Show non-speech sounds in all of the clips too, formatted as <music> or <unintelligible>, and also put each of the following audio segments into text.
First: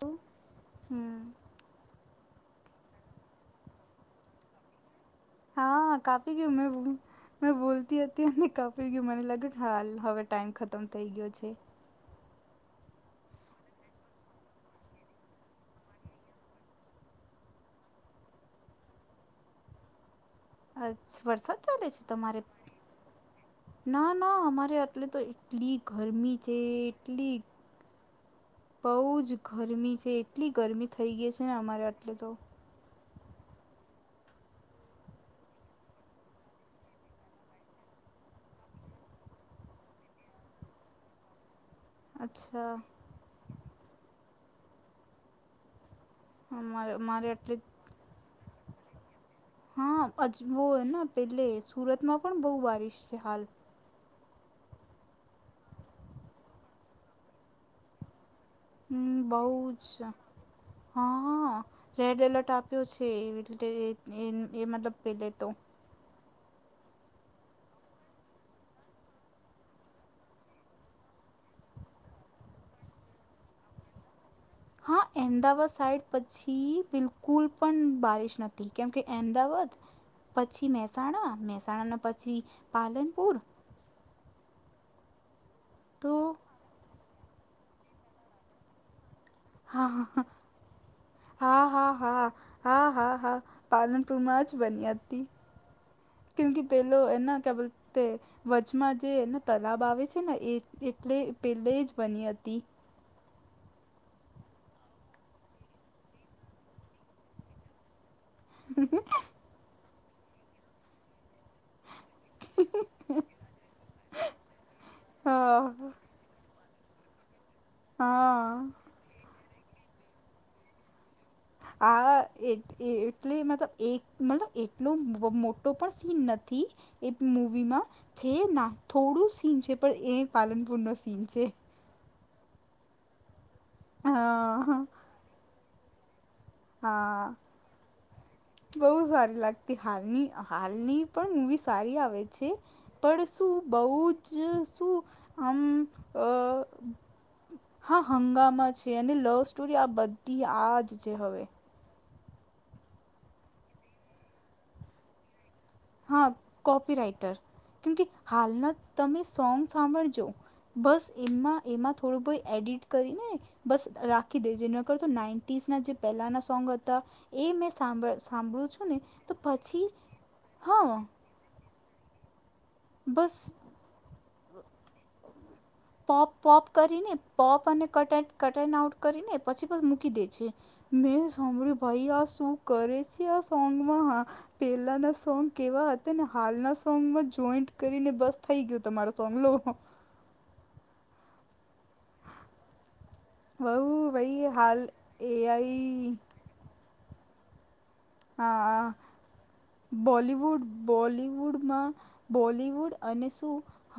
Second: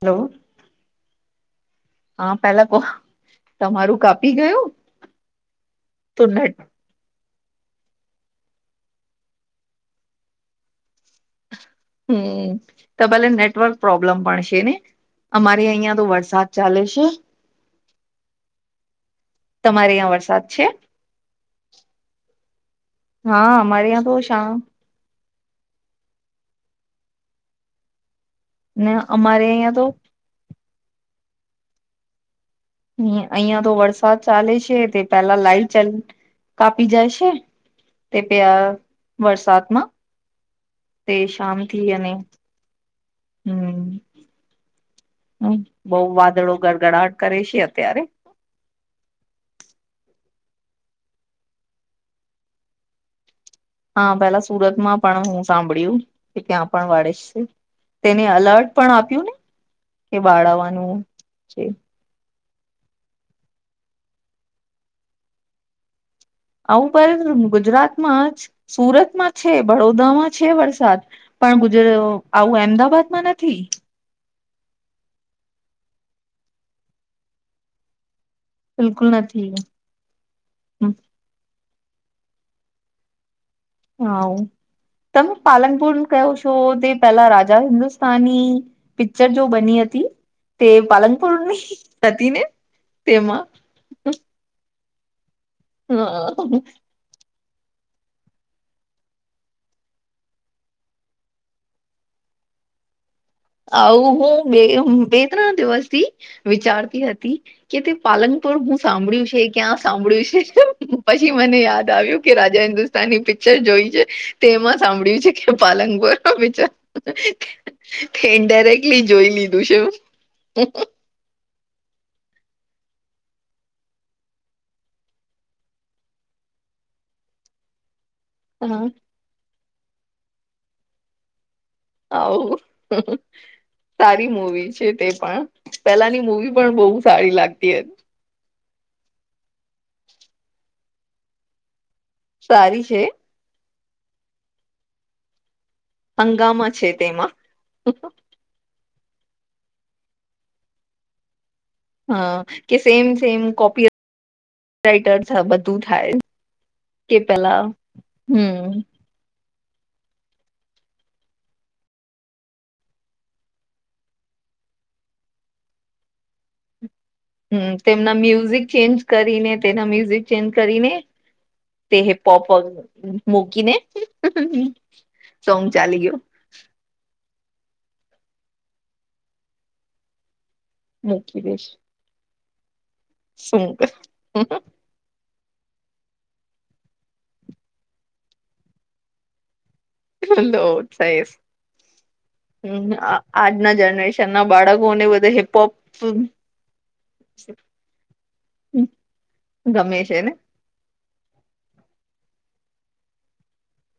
Hello. હમ હા પેલા કો તમારું કાપી ગયું. હા તો કાફી ગું નેટ મેં બોલતી હતી અને કાપીર ગયું મને લાગ્યું હાલ હવે ટાઈમ ખતમ થઇ ગયો છે. હમ તમારે નેટવર્ક પ્રોબ્લેમ પણ છેને. અમારે અહિયાં તો વરસાદ ચાલે છે. <inaudible> તમારે ઈયાં વરસાદ. છે અ છ વરસાદ ચાલે છે તમારે હા અમારે ત્યાં ના તો ના શા અમારે આ એટલે તો એટલી ગરમી છે એટલી ને બઉ જ અમારે અહિયાં તો ગરમી છે એટલી ગરમી થઈ ગઈ છે ને અમારે આટલે તો. અહિયા તો વરસાદ ચાલે છે તે તાલા લાઈટ કાપી જાય છે. તે તે આ વરસાદમાં તે શાંતિ અને અચ્છા. હમ્મ. હમ્મ અ બઉ વાદળો અમારે ગડગડાટ અમારે કરે આટલે છે અત્યારે. હા અજબો હેન પેલે સુરતમાં પણ બઉ બારિશ છે હાલ. હા પેલા સુરતમાં પણ હું સાંભળ્યું કે ત્યાં પણ વાળેસ છે તેને અલર્ટ પણ હમ આપ્યું ને બહુ જ એ બાળવાનું છે હા રેડ એલર્ટ આપ્યું છે એ એ મતલબ પેલે તો આવું પર ગુજરાતમાં જ સુરતમાં છે વડોદરામાં છે વરસાદ પણ ગુજ આવું અમદાવાાદમાં નથી. હા અમદાવાદ સાઈડ પછી બિલકુલ પણ બારિશ નથી. કેમ કે બિલકુલ નથી અમદાવાદ પછી મહેસાણા મહેસાણાના પછી પાલનપુર હા તમે પાલનપુર તો કહો છો, તે પેલા રાજા હિન્દુસ્તાની પિચર જો બની હતી હા તે પાલનપુરની હા હા હા હા હતી ને હા હા હા તેમાં પાલનપુરમાં જ બની્યા હતી કેકી પેલો એના ક્યા બોલતે વચમાં જે એનો તલાબ આવે છે ને એ એટલે પેલે જ બની હતી. આવું હું બે બે ત્રણ દિવસથી વિચારતી હતી. કે તે પાલંનપુર હું સાંભળ્યું છે ક્યાં સાંભળ્યું છે, પછી મને યાદ આવ્યું કે રાજા હન્દુસ્ તાની પિક્ચર જોય છે તેમાં સાંભળ્યું છે કે હા પાલંગપુર ન પિક્ચર હા ઇન્ડાયરેક્ટલી જોઈ લીધું છે. આ એટલે મતલબ એક મતલબ એટલો મોટો પણ સીન નથી. એ મૂવીમાં છે ના હા, થોડું સીન છે પણ એ પાલનપુર ન સીન છે આવ સારી મવી હા છે તે પણ પેલાની મૂવી પણ બહુ હા સારી લાગતી એ બહુ સારી લાગતી હાલની હાલની પણ મવી સારી આવે છે સારી છે પણ શું બઉ જ શું આમ અ હંગામા છે તેમાં હા હંગમા છે અને લવ સ્ટોરી આ બધી આજ છે હવે હા કે સેમ સેમ કોપી રાઈટર બધું થાય હા કોપી કે રાઇટર પેલા કેમ કે હમ હાલના તમે સોંગ સાંભળજો બસ એમાં એમાં થોડું બહું એડિટ કરીને બસ રાખી દેજે નોકો તો નાઈન્ટીસ ના જે પહેલાના સોંગ હતા એ મેં હમ તેમના સાંભળ મ્યુઝિક સાંભળું છું ચેન્જ ને તો કરીને પછી તેના મ્યુઝિક ચેન્જ કરીને હા તે હિપપ બસ મૂકીને સોંગ ચાલી ગયો પોપ પોપ કરીને પોપ અને કટ કટન આઉટ કરીને પછી બસ મૂકી દે છે મેં મૂકી દઈશ સાભળ્યું ભાઈ આ શું કરે છે આ શું સોન્ગમાં હા પેલાના સોંગ કેવા હતા ને હાલના સોંગમાં જોઈન્ટ કરીને બસ થઈ ગયુ તમારૂ સોંગ લો <unintelligible> <inaudible> હમ્મ આજના બઉ જનરેશન ના ભાઈ હાલ બાળકોને બધા હિપહપ. એઆઈ અચ્છ. હ છે ને બોલીવુડ બોલીવુડમાં બોલીવુડ અને શું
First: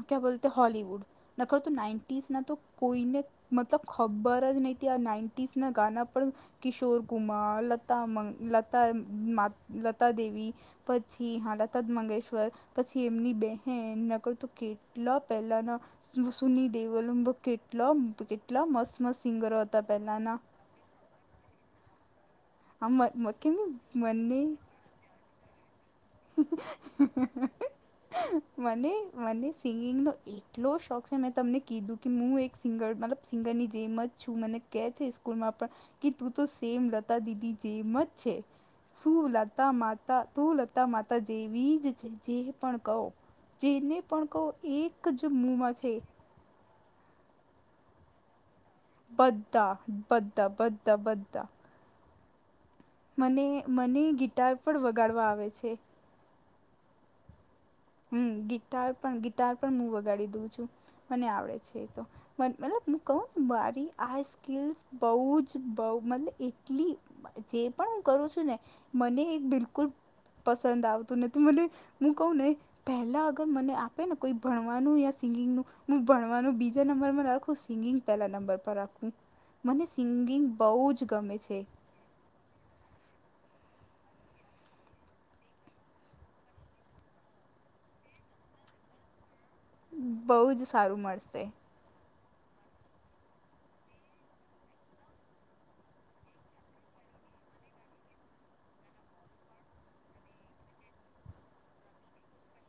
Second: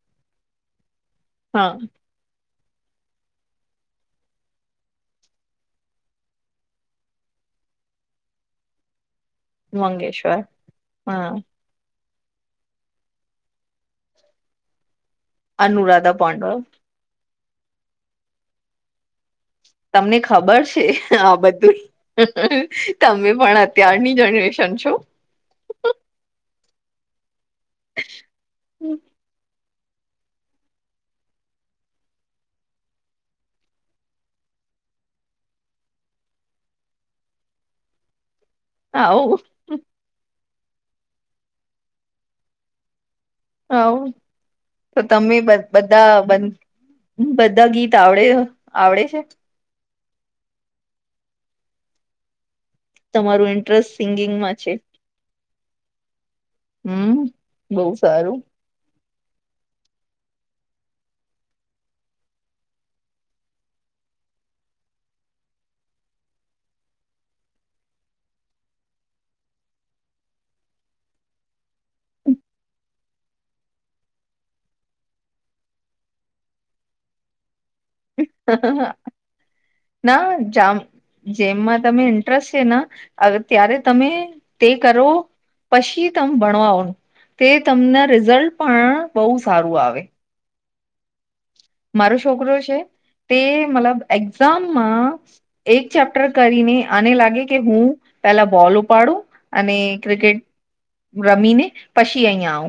ક્યા બોલતે હોલીવુડ નખો હા તું નાઇન કોઈને મતલ ખબર જ નહિ આ નાઇન્ટીસ ના ગાના પણ કિશોર કુમાર લતા મ લ લતા મંગેશ્વર દેવી પછી હા તદમંગેશ્વર પછી એમની બે નકર તુંકી ટલા પહેલા ના અનુરાધા પાંડવ સુની દેવલ કેટલા ટલા મસ્ત મસ્ત સિંગરો હતા તમને પહેલાના ખબર છે આ બધું હા મ મ તમે કેમ પણ કે અત્યારની મને જનરેશન છો મને મનીષ સિંગિંગનો એટલો શોખ છે મેં તમને કીધું કે હું એક સિંગર મતલબ સિંગરની જેમ જ. છું મને કે છે સ્કૂલમાં પણ કે તું તો સેમ લતા દીદી જેમ જ છે. શું આવું લતા માતા તું લતા માતા જેવી જ છે જે પણ કહો. જેને આવું પણ કહ એકજ મુમાં છે. સબંધ હ બધા ગીત આવડે. આવડે છે બધા બધા બધા બધા મને તમારું ઇન્ટરેસ્ટ મને ગિટાર સિંગિંગમાં છે પણ વગાડવા આવે છે. હમ્મ હમ્મ ગિટાર પણ ગિટાર પણ હું વગાડી દઉં છું મને આવડે છે એ તો. મ મતલબ હું કહું ને મારી આ સ્કલ્સ બહુજ બહ મતલબ એટલી. જે પણ હું કરું છું ને મને એ બિલકુલ. પસંદ આવતું નથી મને હું કહુ ને પહેલાં અગર મને આપે ને કોઈ ભણવાનું યા સિંગિંગનું હું ભણવાનું બીજા નંબરમાં રાખું સિંગિંગ. પહેલા નંબર પર રાખુ મને ના સિંગિંગ જામ બહુજ ગમે છે. જેમમાં તમે છે ત્યારે તમે તે કરો. પછી તમે ભણવાોનું તે તમને રિઝલ્ટ પણ બહુ સારું આવે. બહુજ સારું મળશે. મારો છોકરો છે તે મતલબ એક્ઝામમાં. એક ચેપ્ટર કરીને આને લાગે કે હું પેલા બોલ ઉપાડું. અને ક્રિકેટ રમીને પછી અહીં આવ.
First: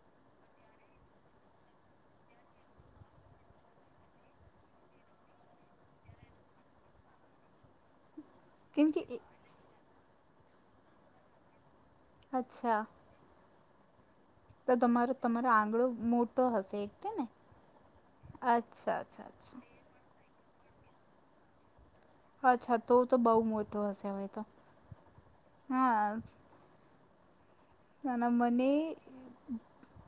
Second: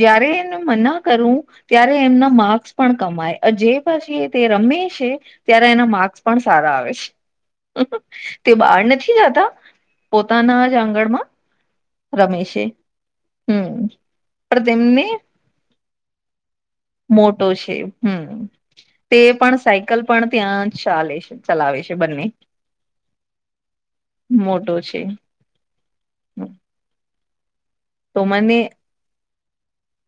જ્યારે એને મના કરું ત્યારે એમના માર્ક્સ પણ કમ આય. જે પછી તે રમે છે ત્યારે એના માર્ક્સ પણ સારા આવે છે. હ. તે બહાર કેમકે નથી જતા પોતાનાજ આંગણમાં રમેશે. અચ્છા હમ. તો તમારો તમારો આંગડો મોટો હશે. એટલે ને મોટો છે હમ અચ્છા તે અચ્છા પણ અચ્છા સાયકલ પણ ત્યાં ચાલે છે. ચલાવે છે બંને. અચ્છા તો તો બહુ મોટો હશે હવે તો મોટો છે હા. ના ના મને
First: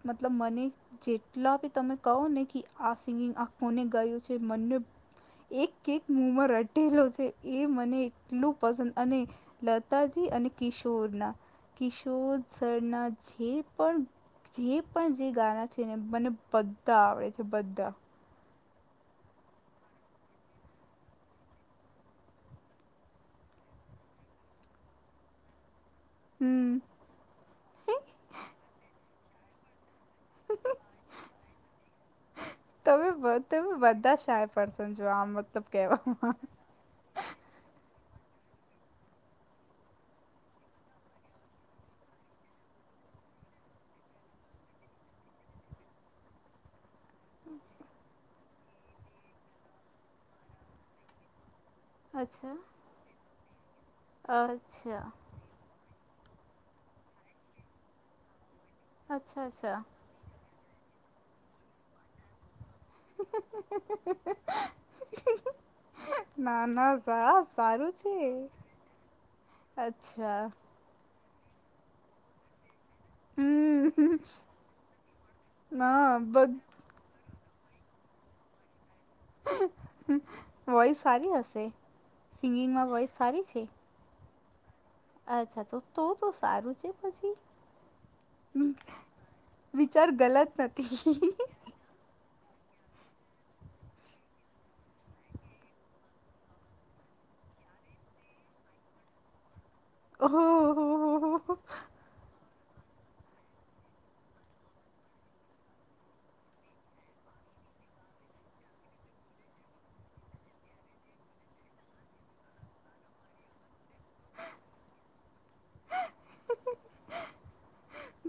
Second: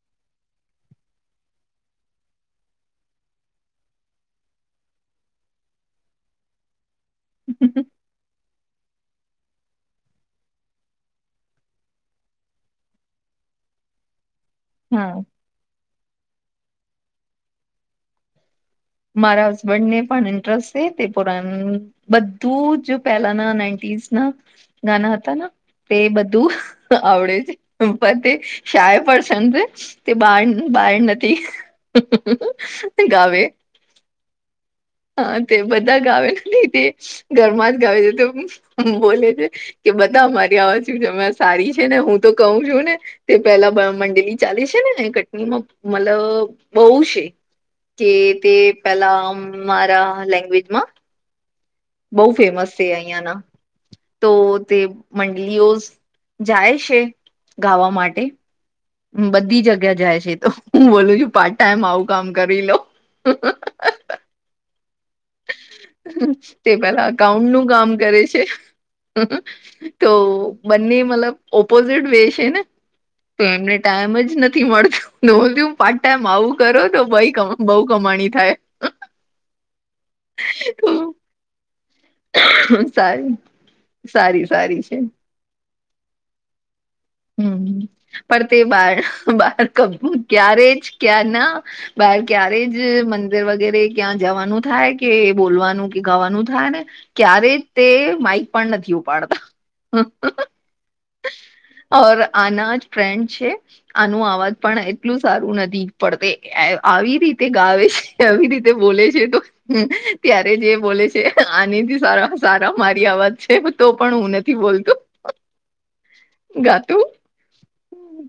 મતલબ મને. જેટલા બી તમે કહો ને કે આ સિંગિંગ આ ફોને ગયું છે મને. એક કેક મોમાં રટેલો છે એ મને એટલું પસંદ અને લતાજી અને કિશોરના કિશોર સરના જે પણ જે પણ હા જે ગાના. છે ને મને બધા આવડે છે બધા. મારા હસબેન્ડ ને પણ ઇન્ટરેસ્ટ છે તે પુરા બધું જો પહેલાના નાઇન્ટીસ ના ગાના હતા તે બધું હમ આવડે છે પણ તે શાય પરસન છે તે બા બાર નથી તમે બ ગાવે. બધા શાય પર્સન જો હા તે બધા ગાવેલ તે ઘરમાંજ ગાવે છે તો બોલે છે. કે બધા અમારી અવાજુ જમ્યા સારી છે ને હું તો કહું છું ને. તે પેલા મંડેલી ચાલે છે ને કટનીમાં મતલબ બહઉુ છે. કે તે પેલા મારા લેંગ્વેજમાં. બહુ અચ્છા ફેમસ છે અહિયાં ના તો તે અચ્છા મ લિઓઝ જાય છે ગાવા માટે. અચ્છા બધી અચ્છા જગ્યા જાય છે તો હું બોલું છું પાર્ટ ટાઈમ આવું કામ કરી લો. <unintelligible> ના તે ના પેલા સા અકાઉન્ટ નું કામ સારું કરે છે તો. અચ્છા બંને મતલબ ઓપોઝિટ વે છે ને. તો એમને ટાઈમ હમ જ નથી મળતો હુ પાર્ટ ના ટાઈમ બ આવું કરો તો ભાઈ કમાવો બહુ કમાણી થાય <unintelligible> વોઇસ સારી હશે સિંગિંગમાં <unintelligible> વોઇસ સારી છે સારી સારી છે અચ્છા તો તો તો સારું છે પછી હમ પણ તે હમ, બાર બાર ક વિચાર ગલત ક્યારે જ ક્યાં નથી ના બાર ક્યારે જ મંદિર વગેરે ક્યાં જવાનું થાય કે બોલવાનું ગાવાનું થાય ને ક્યારે તે માઈક પણ નથી ઉપાડતા ઓહા ઓર આનાજ ફ્રેન્ડ છે આનું અવાજ પણ એટલું સારું નથી પણ તે એ આવ આવી રીતે ગાવે છે કેવી રીતે બોલે છે તો હ ત્યારેજે બોલે છે આનીથી સારા સારા મારી આવાજ છે તો પણ હું નથી બોલતું ગાતું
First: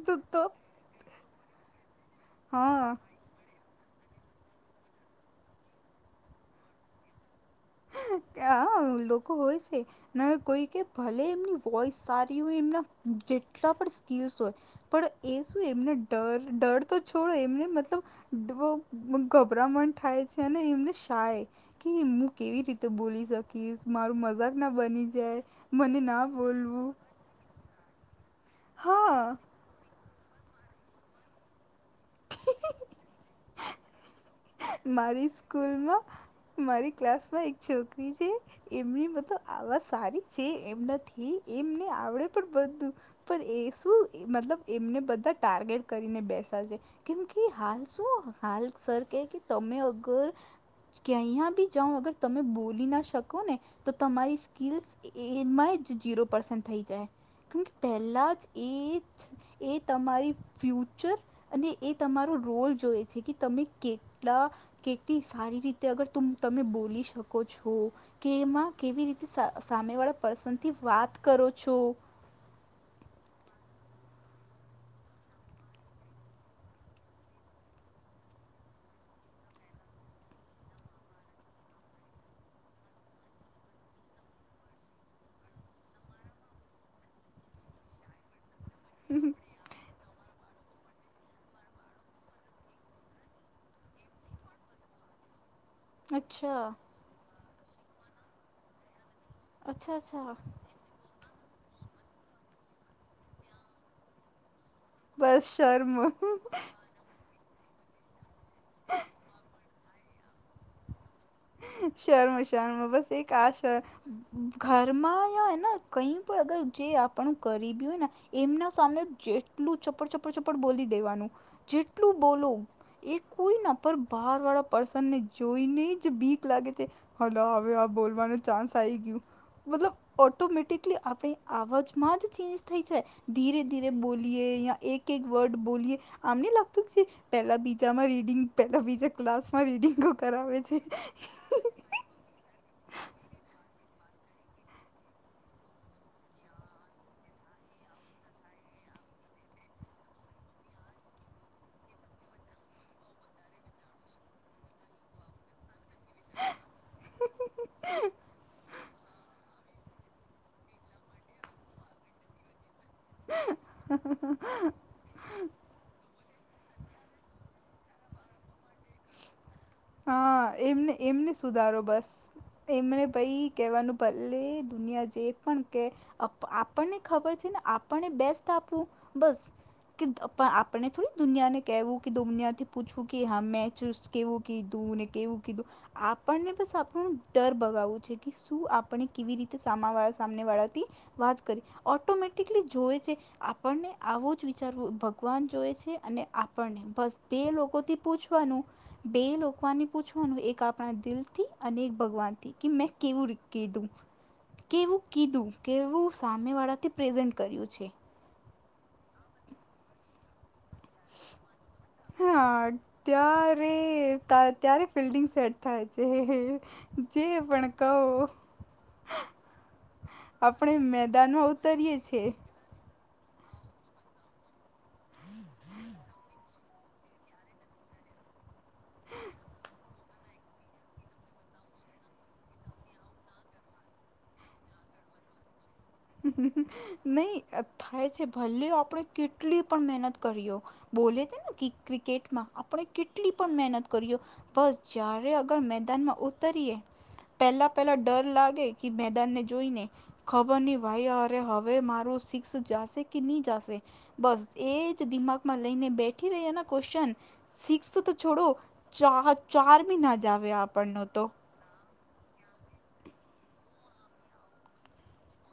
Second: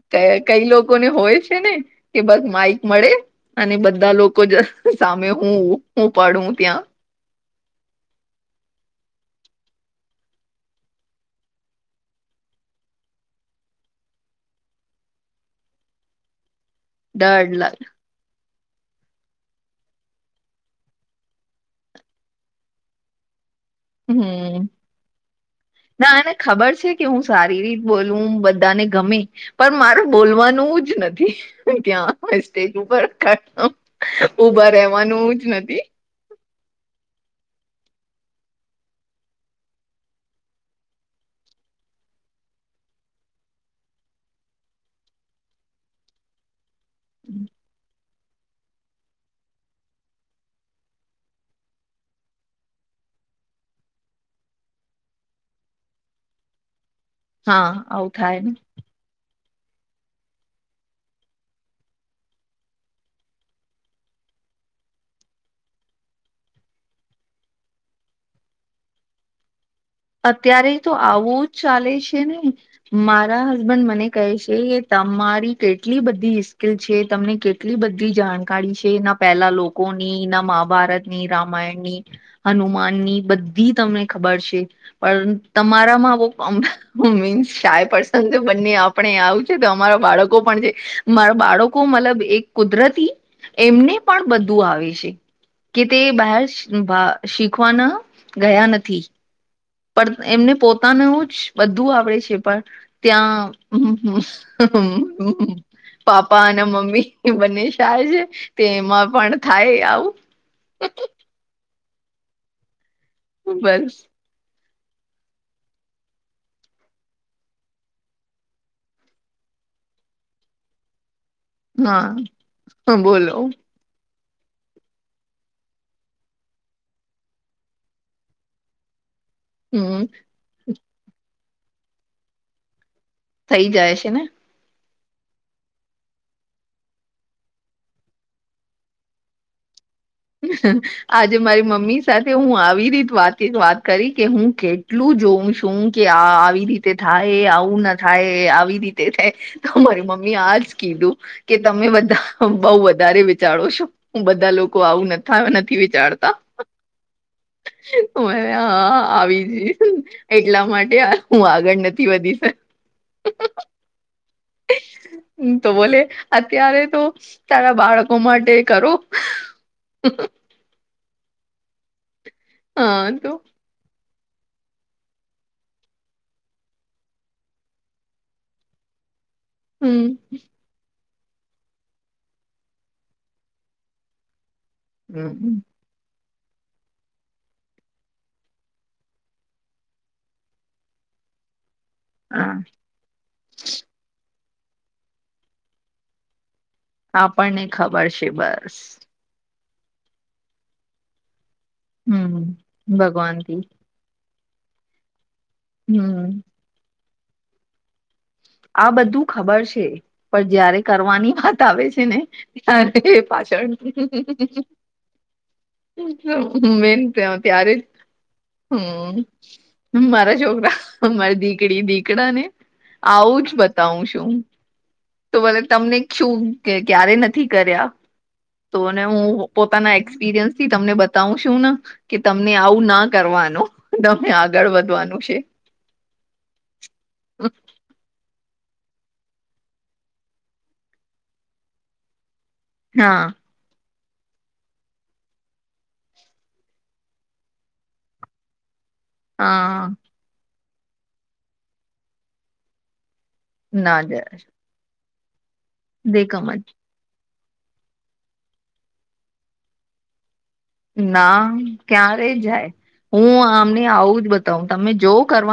તો કે તો કઈ લોકોને હોય છે ને કે બસ માઈક હા મળે અને બધા લોકો જ સામે હું હું ઉપાડું ત્યાં હ લોકો હોય છે ના કોઈ કે ભલે એમની વોઈસ સારી હોય એમના જેટલા પણ સ્કીલ્સ હોય પણ એ શું એમને ડર ડર તો છોડો ડર એમને લાગે મતલબ બહુ ગભરામણ થાય છે અને એમને શાાય કે હું કેવી રીતે તો બોલી શકીશ મારું મજાક હમ ના બની જાય મને ના એને ખબર બોલવું છે કે હું સારી રીત બોલવું બધાને ગમે હા પણ મારે બોલવાનું જ નથી ત્યાં સ્ટેજ ઉપર <unintelligible> ઊભા મારી રહેવાનું જ નથી સ્કૂલમાં મારી ક્લાસ માં એક છોકરી છે એમની મ તો આવા સારી છે એમના થી એમને આવડે પણ બધું પણ એ શું મતલબ એમને બધા ટાર્ગેટ કરીને બેસા છે કેમ કે હાલ શું હાલ સર કે કે તમે અગર ક્યાયા બી જાઓ અગર તમે બોલી ના શકો ને તો તમારી સ્કીલ્સ એમાં જ ઝીરો પર્સન્ટ થઈ જાય હા <unintelligible> આવું પહેલા થાય જ એ જ એ તમારી ફ્યુચર અને એ તમારો રોલ જોય છે કે તમે કે એટલા કેટલી સારી રીતે અગર તુમ તમે બોલી શકો છો કેમાં કેવી રીતે સા સામે વાળા પર્સનથી વાત કરો છો કે ને મારા હસબન્ડ મને કહે છે કે તમારી કેટલી બધી સ્કીલ છે તમને કેત એટલી બધી જાણકારી છેના પહેલા લોકોની ના મહાભારત ની રામાયણની હનુમાનની બધી તમને ખબર છે. પણ તમારામાં વો ઓમ મીન્સાય પસંદ બંને આપણે આવ તે તમારા બાળકો પણ છે મારા બાળકો મતલબ એક કુદરતી એમને પણ બધું આવે છે કે તે બહાશ અચ્છા ભા શીખવાના ગયા નથી અચ્છા પણ અચ્છા એમને પોતાનું જ બધું આવડે છે પણ ત્યાં હહ હુહુ બસ શર્મ પાપા અને મમ્મી એ બંને શાય છે તે એમાં પણ થાય આવું શર્મ શર્મ બસ એક આશ બસ ઘરમાં જાય ન કઈ પણ અગર જે આપણું કરીબી હોય ન એમના સામે જેટલું ચપ્પર ચપ્પર ચપ્પડ બોલી દેવાનું જેટલું હા બોલુ એ બોલો કોઈના પર બહારવાળા પર્સનને જોઈને જ બીક લાગે છે હલા હવે આ બોલવાનો ચાન્સ આઈ ગ્યું. મતલબ હમ ઓટોમેટિકલી આપણી અવાજમાં જ ચેન્જ થઈ જાય ધીરે થઈ ધીરે જાય છે ને બોલીએ યા એક એક વર્ડ બોલીએ આમને લાગતું છે પેલા બીજામાં રીડિંગ પેલા બીજા ક્લાસ માં રીડિંગ આજે મારી મમ્મી સાથે હું આવી રીત વાતે વાત કરી કે હું કેટલું જોઉ છું કે આ આવી રીત તે થાય આવું ના થાય આવી રીતે થાય તો મારી મમ્મી આજ કીધું કે તમે બધા બઉ વધારે વિચારો છો હું બધા લોકો આવું નથ થાવ નથી વિચારતા તું મને હા આવી જ રીત એટલા માટે હું આગળ નથી વધી શક અહહ હ તો બોલે અત્યારે તો તારા બાળકો માટે કરો. હા એમને એમને સુધારો બસ હા એમને તો પાઈ. કહેવાનું ભલે દુનિયા જે પણ કે. આપણને ખબર છે ને આપણને બેસ્ટ આપવું બસ. હમ કે આપને થોડી દુનિયાને કેહેવું કે દુનિયાથી પૂછવું કે હા મેચૂ કેવું. કીધું ને કેવું હમ કીધું. આપણને બસ આપણુ ડર બગાવવું છે કે શું આપણે કેવી રીતે સામાવાળા સામનેવાળાથી વાત કરી હા ઓટોમેટિકલી જોવે છે આપણને આવો જ વિચારવું ભગવાન જોએ છે અને આપણને બસ બે આપણને લોકોથી ખબર છે પૂછવાનું બસ બે લોકોને પૂછવાનું એક આપણા દિલથી અનેક ભગવાનથી હમ કે મેં કેવું ર ભગવાનથી કીધું કેવું કીધું કેવું હમ સામેવાળાથી પ્રેઝન્ટ કર્યું છે. આ બધું ખબર છે. પણ જયારે કરવાની વાત આવે છે ને હા ત્યારે પાછળ. ત્યારે ત્યારે ફિલ્ડિંગ સેટ થાય છે મેન ત જે પણ ત્યારે જ કહો હમ. મારા છોકરા આપણે મારી મેદાનમાં દીકડી ઉતરીએ છીએ. દીકડા ને આવુંજ બતાવું છું. તો ભલે તમને શું ક્યારે નથી કર્યા. તો હું પોતાના એક્સપિરિયન્સ થી તમને બતાવું છું ને. કે તમને આવું ના કરવાનું તમને આગળ વધવાનું છે. નહી થાય છે ભલે આપણે કેટલી પણ મહેનત કરીઓ. બોલે છે ને કે ક્રિકેટમાં આપણે હા કેટલી પણ મહેનત. કર્યો બસ જ્યારે અગર મેદાનમાં ઉતરીએ. પહેલા પહેલા ડર લાગે કે મે. ને હા જોઈને ખબર નહી ભાઈ અરે હવે મારું સિક્સ જાશે કે નહીં જશે ના જ બસ એ જ દિમાગમાં લઈને બેઠી દેખમ જ રહ્યાના ક્વેશચન સિક્સ્થ તો છોડો ચાર ચાર મહિ ના જાવે આપ ના ક્યારે જાય હું આમને આવું જ બતાવ તમે જો કરવા